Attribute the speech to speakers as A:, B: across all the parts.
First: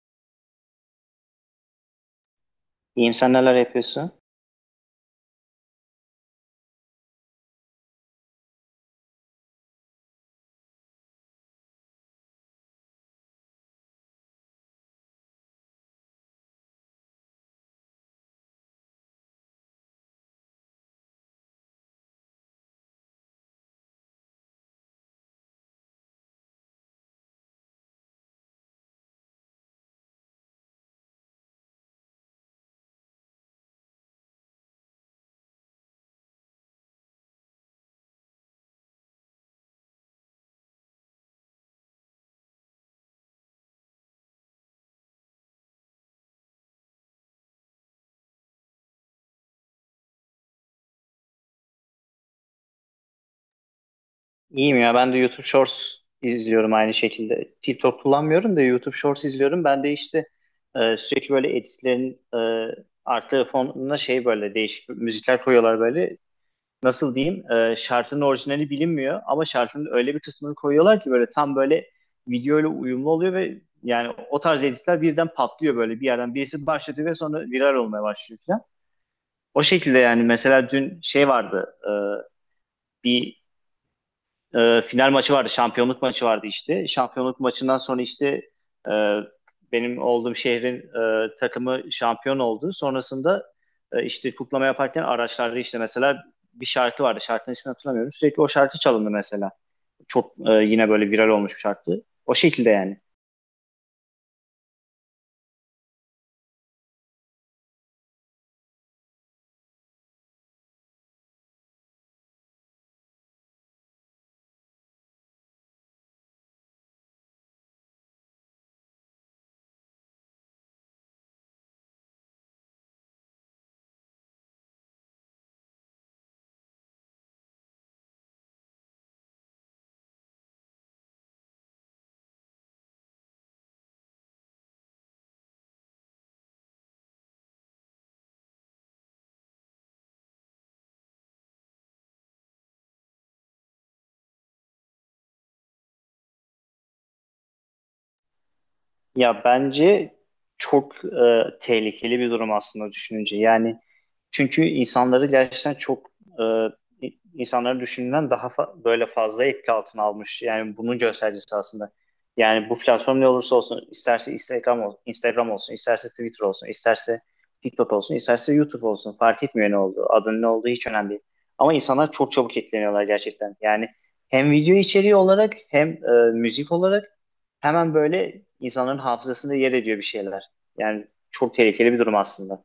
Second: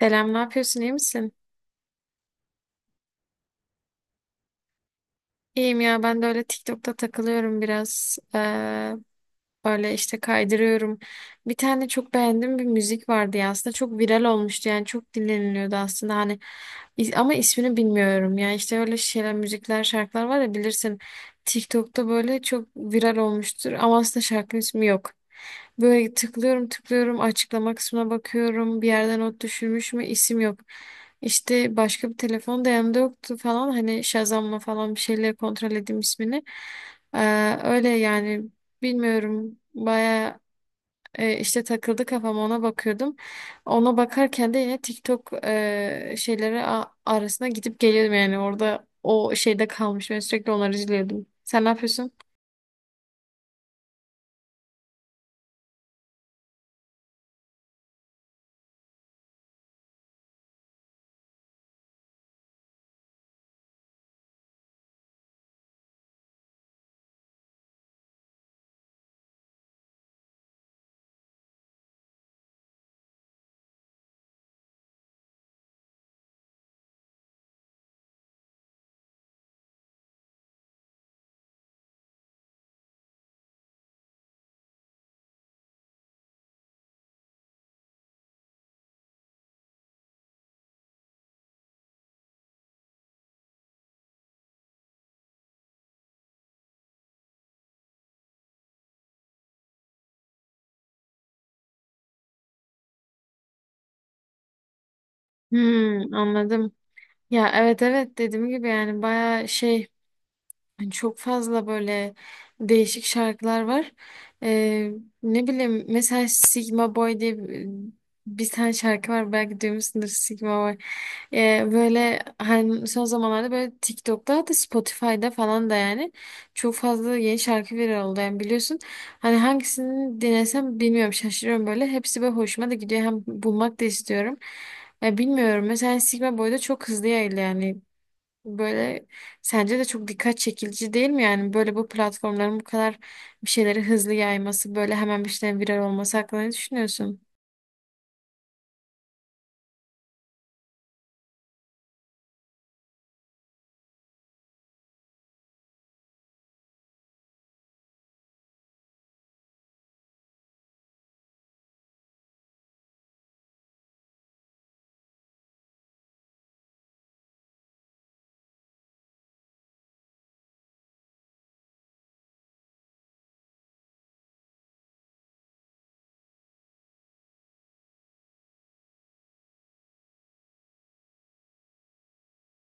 A: Selam, ne yapıyorsun? İyi misin?
B: İyiyim, sen neler yapıyorsun?
A: İyiyim ya, ben de öyle TikTok'ta takılıyorum biraz. Böyle işte kaydırıyorum. Bir tane çok beğendiğim bir müzik vardı ya, aslında çok viral olmuştu, yani çok dinleniliyordu aslında hani, ama ismini bilmiyorum ya, işte öyle şeyler, müzikler, şarkılar var ya, bilirsin, TikTok'ta böyle çok viral olmuştur ama aslında şarkının ismi yok. Böyle tıklıyorum tıklıyorum, açıklama kısmına bakıyorum, bir yerden not düşürmüş mü, isim yok. İşte başka bir telefon da yanımda yoktu falan, hani Shazam'la falan bir şeyle kontrol edeyim ismini. Öyle yani. Bilmiyorum. Baya işte takıldı kafam, ona bakıyordum. Ona bakarken de yine TikTok şeyleri arasına gidip geliyordum, yani orada o şeyde kalmış. Ben sürekli onları izliyordum. Sen ne yapıyorsun?
B: İyiyim ya, ben de YouTube Shorts izliyorum aynı şekilde. TikTok kullanmıyorum da YouTube Shorts izliyorum. Ben de işte sürekli böyle editlerin arka fonuna şey böyle değişik müzikler koyuyorlar böyle. Nasıl diyeyim? Şarkının orijinali bilinmiyor ama şarkının öyle bir kısmını koyuyorlar ki böyle tam böyle videoyla uyumlu oluyor ve yani o tarz editler birden patlıyor böyle bir yerden. Birisi başlatıyor ve sonra viral olmaya başlıyor falan. O şekilde yani, mesela dün şey vardı. Bir Final maçı vardı, şampiyonluk maçı vardı işte. Şampiyonluk maçından sonra işte e, benim olduğum şehrin takımı şampiyon oldu. Sonrasında işte kutlama yaparken araçlarda işte mesela bir şarkı vardı. Şarkının ismini hatırlamıyorum. Sürekli o şarkı çalındı mesela. Çok yine böyle viral olmuş bir şarkı. O şekilde yani.
A: Hmm, anladım. Ya evet evet, dediğim gibi yani baya şey. Yani çok fazla böyle değişik şarkılar var. Ee, ne bileyim, mesela Sigma Boy diye bir tane şarkı var, belki duymuşsundur, Sigma Boy. Böyle hani son zamanlarda böyle TikTok'ta, hatta Spotify'da falan da yani çok fazla yeni şarkı viral oldu, yani biliyorsun. Hani hangisini dinlesem bilmiyorum, şaşırıyorum böyle. Hepsi böyle hoşuma da gidiyor, hem bulmak da istiyorum. Ya bilmiyorum, mesela Sigma Boy'da çok hızlı yayıldı yani. Böyle, sence de çok dikkat çekici değil mi? Yani böyle bu platformların bu kadar bir şeyleri hızlı yayması, böyle hemen bir şeylerin viral olması hakkında ne düşünüyorsun?
B: Ya bence çok tehlikeli bir durum aslında düşününce. Yani çünkü insanları gerçekten çok insanları düşündüğünden daha böyle fazla etki altına almış. Yani bunun göstergesi aslında. Yani bu platform ne olursa olsun, isterse Instagram olsun, isterse Twitter olsun, isterse TikTok olsun, isterse YouTube olsun, fark etmiyor ne olduğu, adının ne olduğu hiç önemli değil. Ama insanlar çok çabuk etkileniyorlar gerçekten. Yani hem video içeriği olarak hem müzik olarak hemen böyle insanların hafızasında yer ediyor bir şeyler. Yani çok tehlikeli bir durum aslında.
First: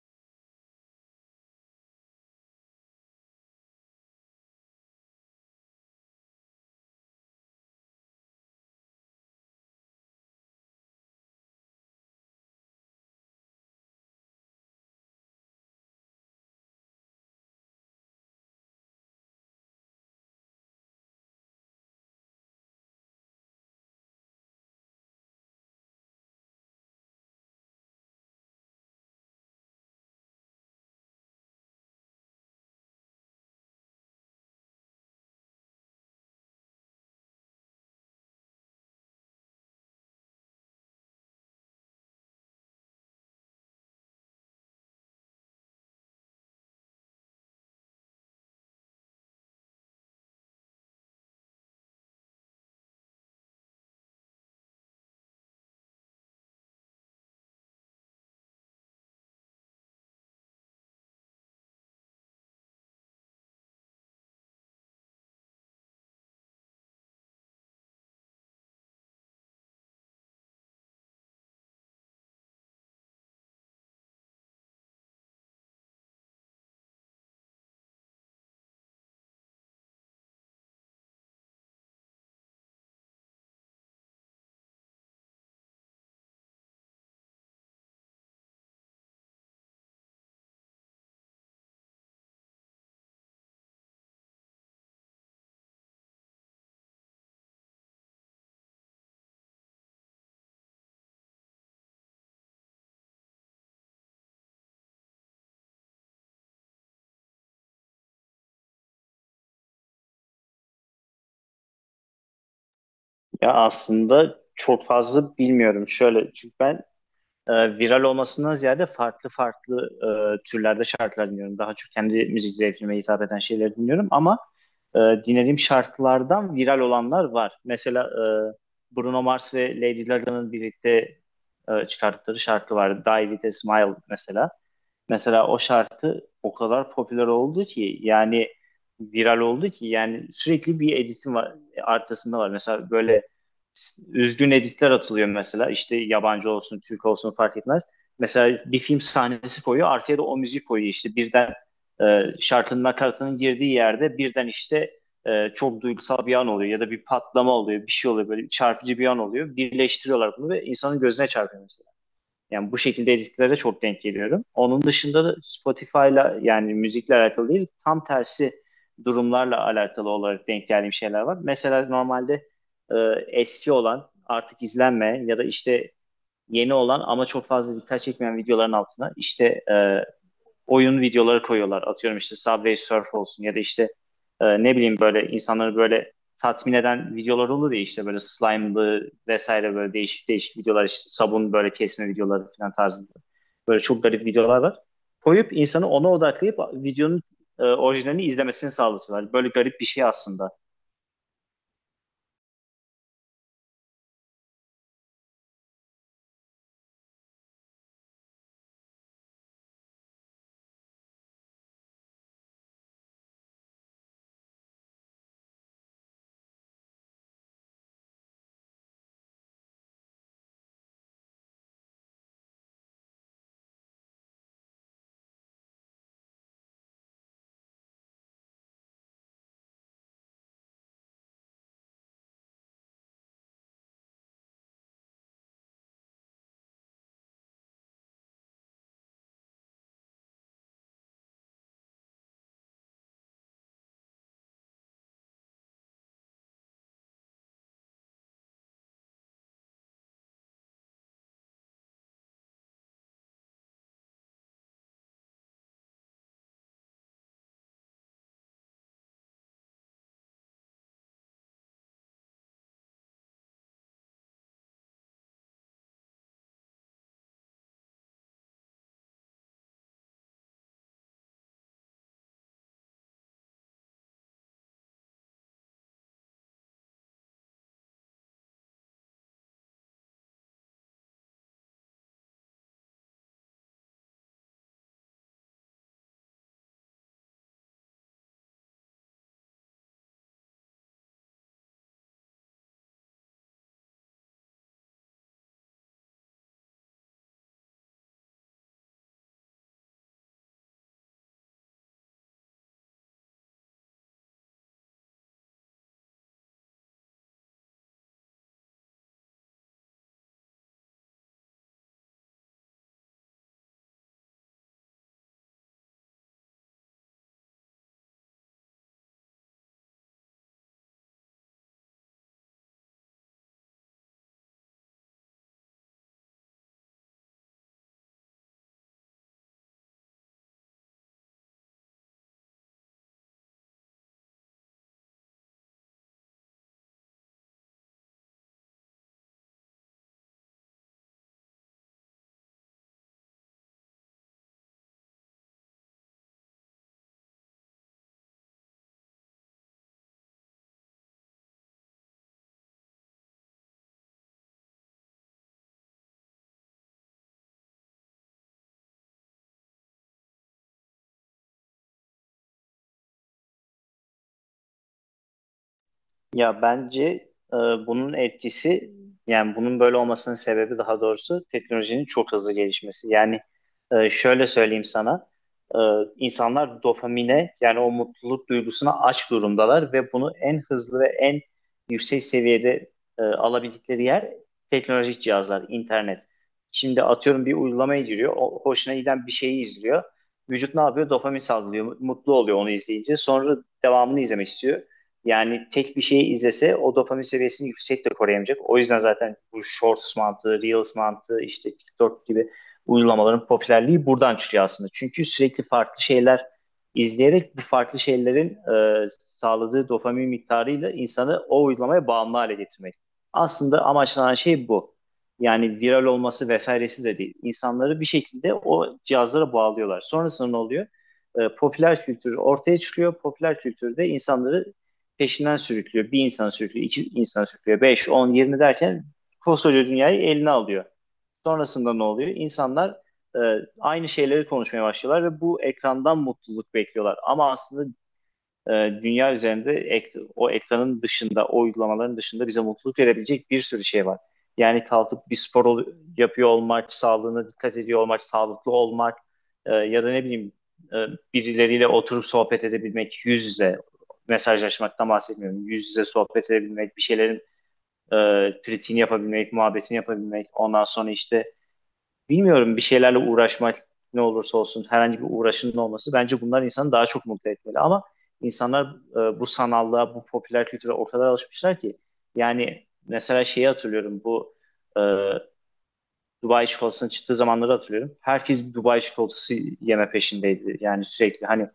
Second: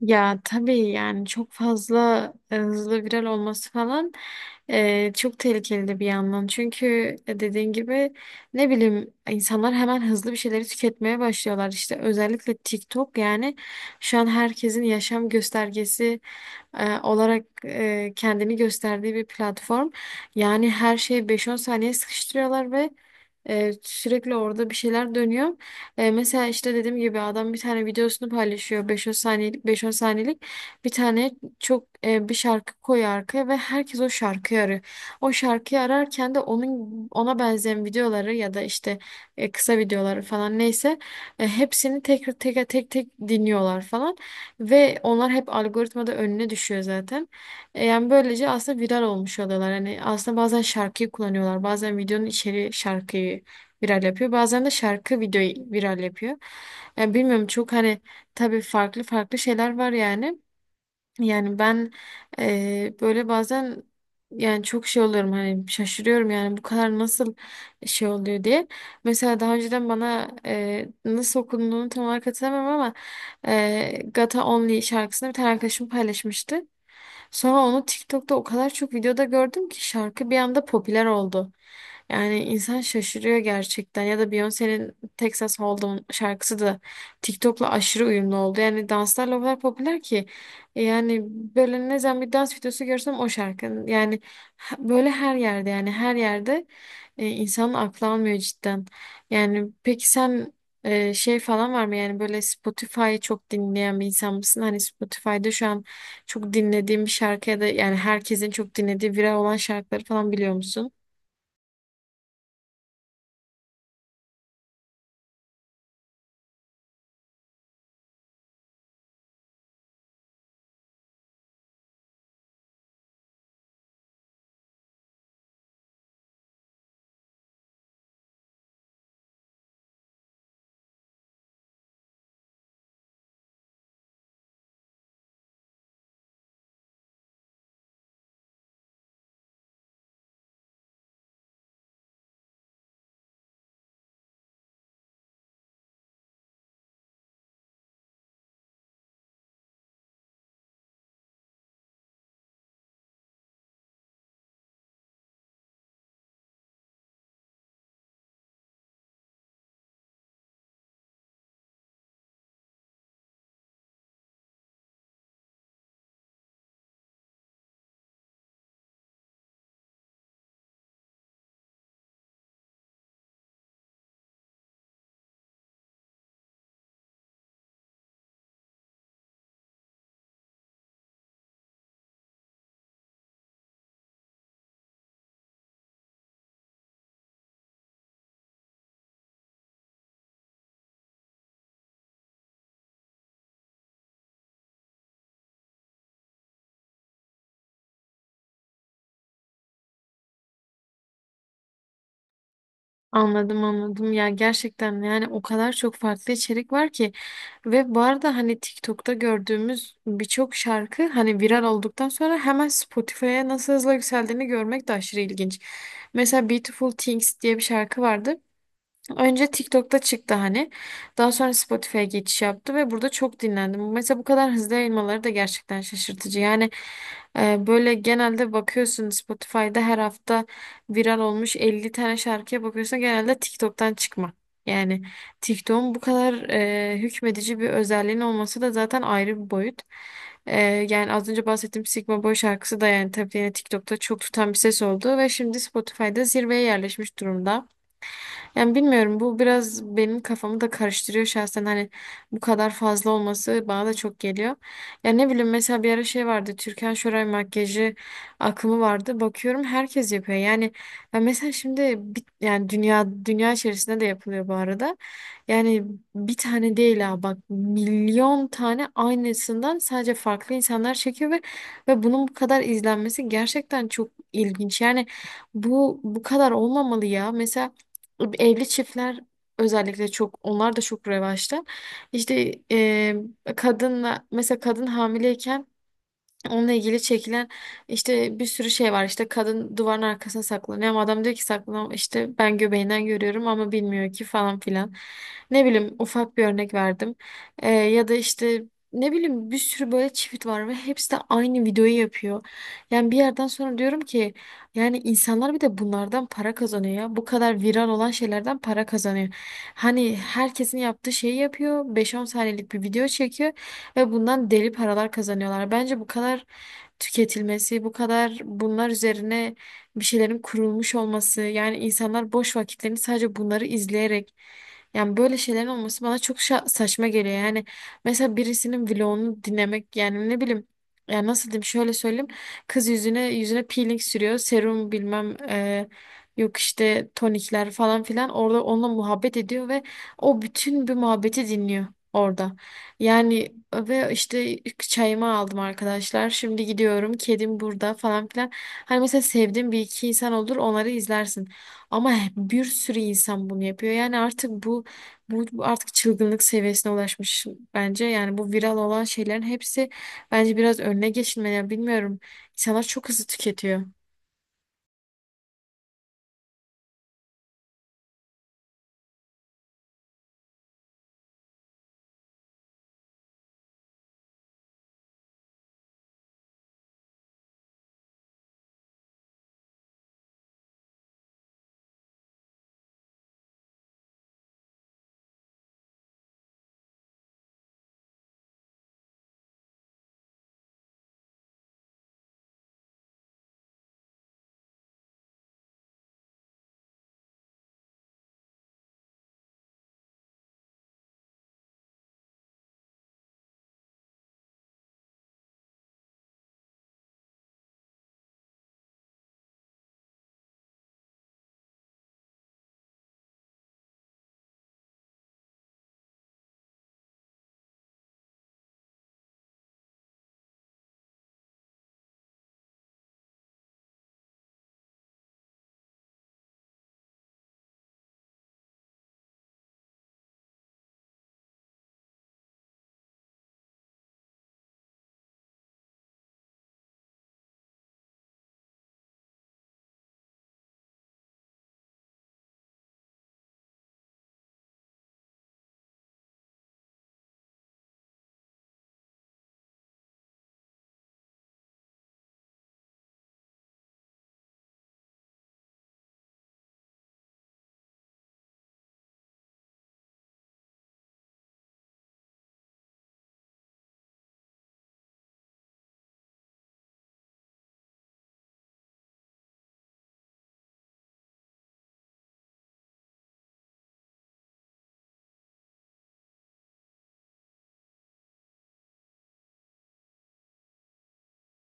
A: Ya tabii, yani çok fazla hızlı viral olması falan çok tehlikeli de bir yandan. Çünkü dediğin gibi, ne bileyim, insanlar hemen hızlı bir şeyleri tüketmeye başlıyorlar. İşte özellikle TikTok, yani şu an herkesin yaşam göstergesi olarak kendini gösterdiği bir platform. Yani her şeyi 5-10 saniye sıkıştırıyorlar ve sürekli orada bir şeyler dönüyor. Mesela işte dediğim gibi, adam bir tane videosunu paylaşıyor, 5-10 saniyelik bir tane çok bir şarkı koyuyor arkaya ve herkes o şarkıyı arıyor. O şarkıyı ararken de onun, ona benzeyen videoları, ya da işte kısa videoları falan, neyse, hepsini tekrar tek tek tek dinliyorlar falan ve onlar hep algoritmada önüne düşüyor zaten. Yani böylece aslında viral olmuş oluyorlar. Hani aslında bazen şarkıyı kullanıyorlar, bazen videonun içeriği şarkıyı viral yapıyor. Bazen de şarkı videoyu viral yapıyor. Yani bilmiyorum, çok hani, tabii farklı farklı şeyler var yani. Yani ben böyle bazen yani çok şey oluyorum, hani şaşırıyorum, yani bu kadar nasıl şey oluyor diye. Mesela daha önceden bana nasıl okunduğunu tam olarak hatırlamam ama Gata Only şarkısını bir tane arkadaşım paylaşmıştı. Sonra onu TikTok'ta o kadar çok videoda gördüm ki şarkı bir anda popüler oldu. Yani insan şaşırıyor gerçekten. Ya da Beyoncé'nin Texas Hold'em şarkısı da TikTok'la aşırı uyumlu oldu. Yani danslarla o kadar popüler ki. Yani böyle ne zaman bir dans videosu görsem o şarkının. Yani böyle her yerde, yani her yerde, insanın aklı almıyor cidden. Yani peki sen şey falan var mı? Yani böyle Spotify'ı çok dinleyen bir insan mısın? Hani Spotify'da şu an çok dinlediğim bir şarkıya da, yani herkesin çok dinlediği viral olan şarkıları falan biliyor musun?
B: Ya aslında çok fazla bilmiyorum. Şöyle, çünkü ben e, viral olmasından ziyade farklı farklı türlerde şarkılar dinliyorum. Daha çok kendi müzik zevkime hitap eden şeyleri dinliyorum, ama e, dinlediğim şarkılardan viral olanlar var. Mesela Bruno Mars ve Lady Gaga'nın birlikte çıkarttıkları şarkı vardı. Die With A Smile mesela. Mesela o şarkı o kadar popüler oldu ki, yani viral oldu ki, yani sürekli bir edisi var, arkasında var. Mesela böyle üzgün editler atılıyor mesela. İşte yabancı olsun, Türk olsun fark etmez. Mesela bir film sahnesi koyuyor, arkaya da o müzik koyuyor. İşte birden şarkının nakaratının girdiği yerde birden işte çok duygusal bir an oluyor, ya da bir patlama oluyor, bir şey oluyor böyle çarpıcı bir an oluyor. Birleştiriyorlar bunu ve insanın gözüne çarpıyor yani, bu şekilde editlere çok denk geliyorum. Onun dışında da Spotify'la yani müzikle alakalı değil, tam tersi durumlarla alakalı olarak denk geldiğim şeyler var. Mesela normalde e, eski olan artık izlenmeyen ya da işte yeni olan ama çok fazla dikkat çekmeyen videoların altına işte oyun videoları koyuyorlar. Atıyorum işte Subway Surf olsun, ya da işte ne bileyim, böyle insanları böyle tatmin eden videolar olur ya, işte böyle slime'lı vesaire böyle değişik değişik videolar, işte sabun böyle kesme videoları falan tarzında. Böyle çok garip videolar var. Koyup insanı ona odaklayıp videonun orijinalini izlemesini sağlatıyorlar. Böyle garip bir şey aslında.
A: Anladım anladım, ya gerçekten yani o kadar çok farklı içerik var ki. Ve bu arada hani TikTok'ta gördüğümüz birçok şarkı hani viral olduktan sonra hemen Spotify'a nasıl hızla yükseldiğini görmek de aşırı ilginç. Mesela Beautiful Things diye bir şarkı vardı. Önce TikTok'ta çıktı hani. Daha sonra Spotify'a geçiş yaptı ve burada çok dinlendim. Mesela bu kadar hızlı yayılmaları da gerçekten şaşırtıcı. Yani böyle genelde bakıyorsun, Spotify'da her hafta viral olmuş 50 tane şarkıya bakıyorsun, genelde TikTok'tan çıkma. Yani TikTok'un bu kadar hükmedici bir özelliğin olması da zaten ayrı bir boyut. E, yani az önce bahsettiğim Sigma Boy şarkısı da yani tabii yine TikTok'ta çok tutan bir ses oldu ve şimdi Spotify'da zirveye yerleşmiş durumda. Yani bilmiyorum, bu biraz benim kafamı da karıştırıyor şahsen, hani bu kadar fazla olması bana da çok geliyor. Ya ne bileyim, mesela bir ara şey vardı, Türkan Şoray makyajı akımı vardı. Bakıyorum, herkes yapıyor. Yani ya mesela şimdi yani dünya içerisinde de yapılıyor bu arada. Yani bir tane değil ha bak, milyon tane aynısından sadece farklı insanlar çekiyor ve bunun bu kadar izlenmesi gerçekten çok ilginç. Yani bu kadar olmamalı ya. Mesela evli çiftler özellikle çok, onlar da çok revaçta. İşte kadınla, mesela kadın hamileyken onunla ilgili çekilen işte bir sürü şey var. İşte kadın duvarın arkasına saklanıyor ama adam diyor ki, saklan işte, ben göbeğinden görüyorum ama bilmiyor ki falan filan. Ne bileyim, ufak bir örnek verdim. Ya da işte ne bileyim, bir sürü böyle çift var ve hepsi de aynı videoyu yapıyor. Yani bir yerden sonra diyorum ki, yani insanlar bir de bunlardan para kazanıyor ya. Bu kadar viral olan şeylerden para kazanıyor. Hani herkesin yaptığı şeyi yapıyor, 5-10 saniyelik bir video çekiyor ve bundan deli paralar kazanıyorlar. Bence bu kadar tüketilmesi, bu kadar bunlar üzerine bir şeylerin kurulmuş olması, yani insanlar boş vakitlerini sadece bunları izleyerek, yani böyle şeylerin olması bana çok saçma geliyor. Yani mesela birisinin vlogunu dinlemek, yani ne bileyim, yani nasıl diyeyim, şöyle söyleyeyim. Kız yüzüne peeling sürüyor. Serum bilmem yok işte, tonikler falan filan. Orada onunla muhabbet ediyor ve o bütün bir muhabbeti dinliyor orada. Yani ve işte çayımı aldım arkadaşlar. Şimdi gidiyorum. Kedim burada falan filan. Hani mesela sevdiğin bir iki insan olur, onları izlersin. Ama bir sürü insan bunu yapıyor. Yani artık bu artık çılgınlık seviyesine ulaşmış bence. Yani bu viral olan şeylerin hepsi bence biraz önüne geçilmeli. Yani bilmiyorum. İnsanlar çok hızlı tüketiyor.
B: Ya bence bunun etkisi, yani bunun böyle olmasının sebebi daha doğrusu, teknolojinin çok hızlı gelişmesi. Yani şöyle söyleyeyim sana. e, insanlar dopamine, yani o mutluluk duygusuna aç durumdalar ve bunu en hızlı ve en yüksek seviyede alabildikleri yer teknolojik cihazlar, internet. Şimdi atıyorum bir uygulamaya giriyor, o, hoşuna giden bir şeyi izliyor. Vücut ne yapıyor? Dopamin salgılıyor, mutlu oluyor onu izleyince. Sonra devamını izlemek istiyor. Yani tek bir şeyi izlese o dopamin seviyesini yüksek de koruyamayacak. O yüzden zaten bu Shorts mantığı, Reels mantığı, işte TikTok gibi uygulamaların popülerliği buradan çıkıyor aslında. Çünkü sürekli farklı şeyler izleyerek bu farklı şeylerin e, sağladığı dopamin miktarıyla insanı o uygulamaya bağımlı hale getirmek. Aslında amaçlanan şey bu. Yani viral olması vesairesi de değil. İnsanları bir şekilde o cihazlara bağlıyorlar. Sonrasında ne oluyor? Popüler kültür ortaya çıkıyor. Popüler kültürde insanları peşinden sürüklüyor. Bir insan sürüklüyor, iki insan sürüklüyor, beş, on, yirmi derken koskoca dünyayı eline alıyor. Sonrasında ne oluyor? İnsanlar e, aynı şeyleri konuşmaya başlıyorlar ve bu ekrandan mutluluk bekliyorlar. Ama aslında e, dünya üzerinde o ekranın dışında, o uygulamaların dışında bize mutluluk verebilecek bir sürü şey var. Yani kalkıp bir yapıyor olmak, sağlığına dikkat ediyor olmak, sağlıklı olmak, ya da ne bileyim, e, birileriyle oturup sohbet edebilmek, yüz yüze mesajlaşmaktan bahsetmiyorum. Yüz yüze sohbet edebilmek, bir şeylerin e, kritiğini yapabilmek, muhabbetini yapabilmek, ondan sonra işte bilmiyorum, bir şeylerle uğraşmak, ne olursa olsun herhangi bir uğraşının olması, bence bunlar insanı daha çok mutlu etmeli. Ama insanlar bu sanallığa, bu popüler kültüre o kadar alışmışlar ki, yani mesela şeyi hatırlıyorum, bu e, Dubai çikolatasının çıktığı zamanları hatırlıyorum. Herkes Dubai çikolatası yeme peşindeydi. Yani sürekli, hani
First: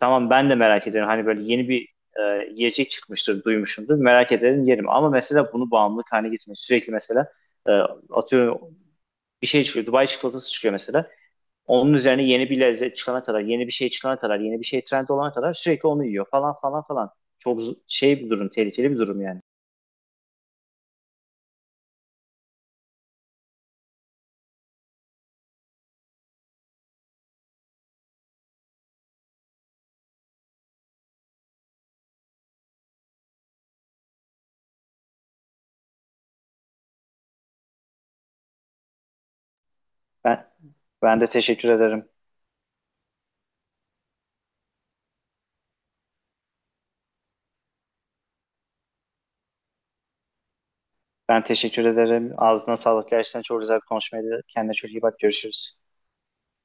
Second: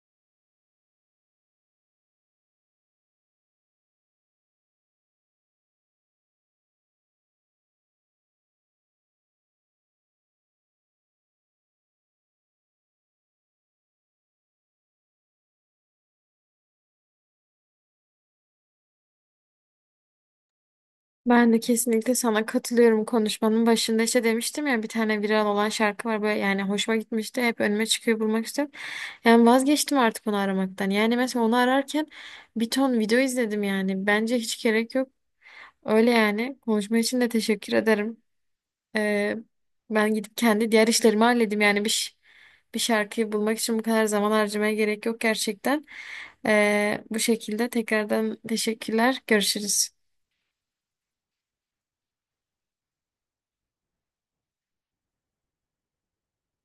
B: tamam ben de merak ediyorum. Hani böyle yeni bir yiyecek çıkmıştır, duymuşumdur. Merak ederim, yerim. Ama mesela bunu bağımlılık haline getirmek. Sürekli mesela e, atıyorum bir şey çıkıyor. Dubai çikolatası çıkıyor mesela. Onun üzerine yeni bir lezzet çıkana kadar, yeni bir şey çıkana kadar, yeni bir şey trend olana kadar sürekli onu yiyor falan falan falan. Çok şey bir durum, tehlikeli bir durum yani.
A: Ben de kesinlikle sana katılıyorum, konuşmanın başında işte demiştim ya, bir tane viral olan şarkı var böyle, yani hoşuma gitmişti, hep önüme çıkıyor, bulmak istiyorum. Yani vazgeçtim artık onu aramaktan. Yani mesela onu ararken bir ton video izledim, yani bence hiç gerek yok öyle. Yani konuşma için de teşekkür ederim. Ee, ben gidip
B: Ben
A: kendi diğer
B: ben
A: işlerimi
B: de
A: halledim
B: teşekkür
A: yani.
B: ederim.
A: Bir şarkıyı bulmak için bu kadar zaman harcamaya gerek yok gerçekten. Bu şekilde tekrardan teşekkürler, görüşürüz.
B: Ben teşekkür ederim. Ağzına sağlık. Gerçekten çok güzel bir konuşmaydı. Kendine çok iyi bak. Görüşürüz.